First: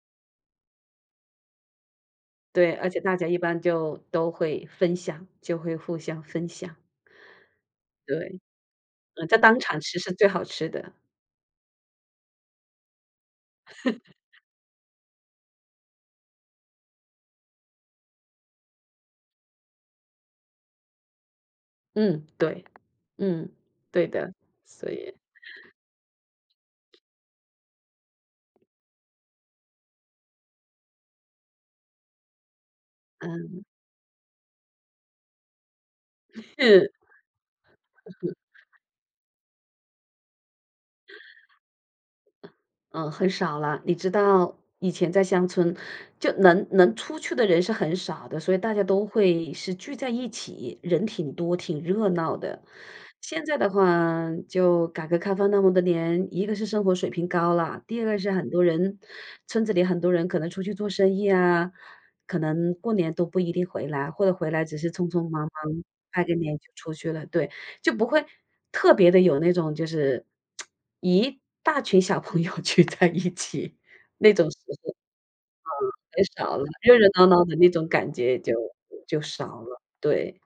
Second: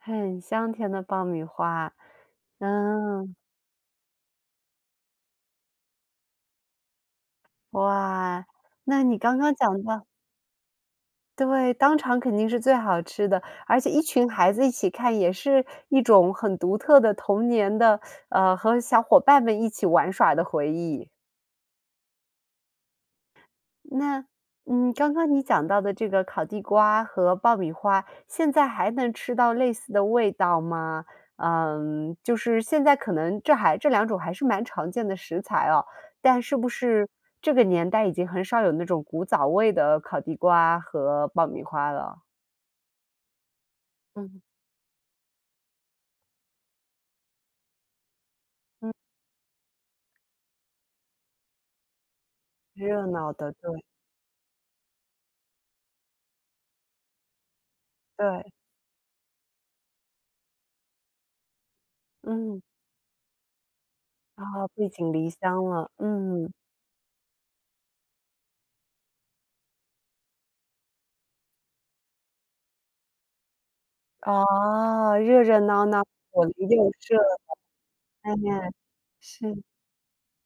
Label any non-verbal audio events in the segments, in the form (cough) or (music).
很香甜的爆米花，对，而且大家嗯。一般就都会分享，就会互相分享。对，哇，那你嗯，在刚刚当场讲吃到是最好吃的。对，当场肯定是最好吃的。而且一 (laughs) 群孩子一起看，也是一种很独特的童年的，嗯，和小伙伴们一起玩耍的回忆。嗯，对。嗯，对那，的，所嗯，刚以刚你讲到的这个烤地瓜和爆米花，现在还能吃到类似的味道吗？嗯，就是现在可能这嗯。还这两种还是蛮常见的食材哦，但嗯是不哼。是这个年代已嗯经哼很少有那种古早味的烤地瓜和爆米花了？嗯，很少了。你知嗯。道以前在乡村，就能能出去的人是很少的，所以大家嗯。都会是聚在一起，人挺多、挺热闹的。热闹现的。在的对。话，就改革开放那么多年，一个是生活水平高了，第二个是很对。多人村子里很多人可能出去做生意啊，可嗯。能过年都不一定回来。或者回来啊，只背是匆井匆离忙乡忙了，拜个嗯。年就出去了，对。就不会特别地有那种就是，(tsk) 一大群小朋友聚在一起那种时候，嗯，嗯，热热闹闹很的，少了。一定很热热热闹。闹闹的那种感哎觉就呀，就少是。了，对。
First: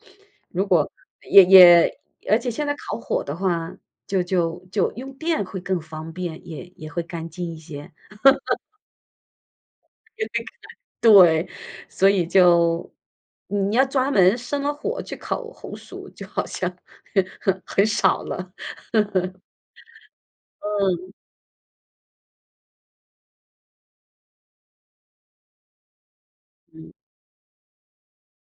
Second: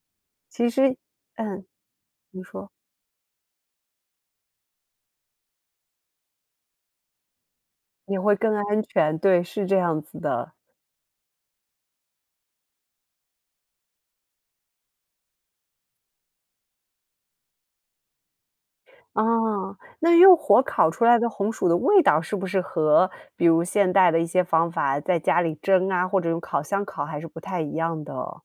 如其果实也嗯，也而你且现说。在烤火的话，就就就用电会更方便，也也会干净一些。也会更 (laughs) 安全，对，是这样子的。对，所以就你要专门生了火去烤红薯，就好像很很很少了。(laughs) 嗯。那用火烤出嗯。来的红薯的味道是不是和比如现代的一些方法在家里蒸啊，或者用烤箱嗯。烤还是不太一样的？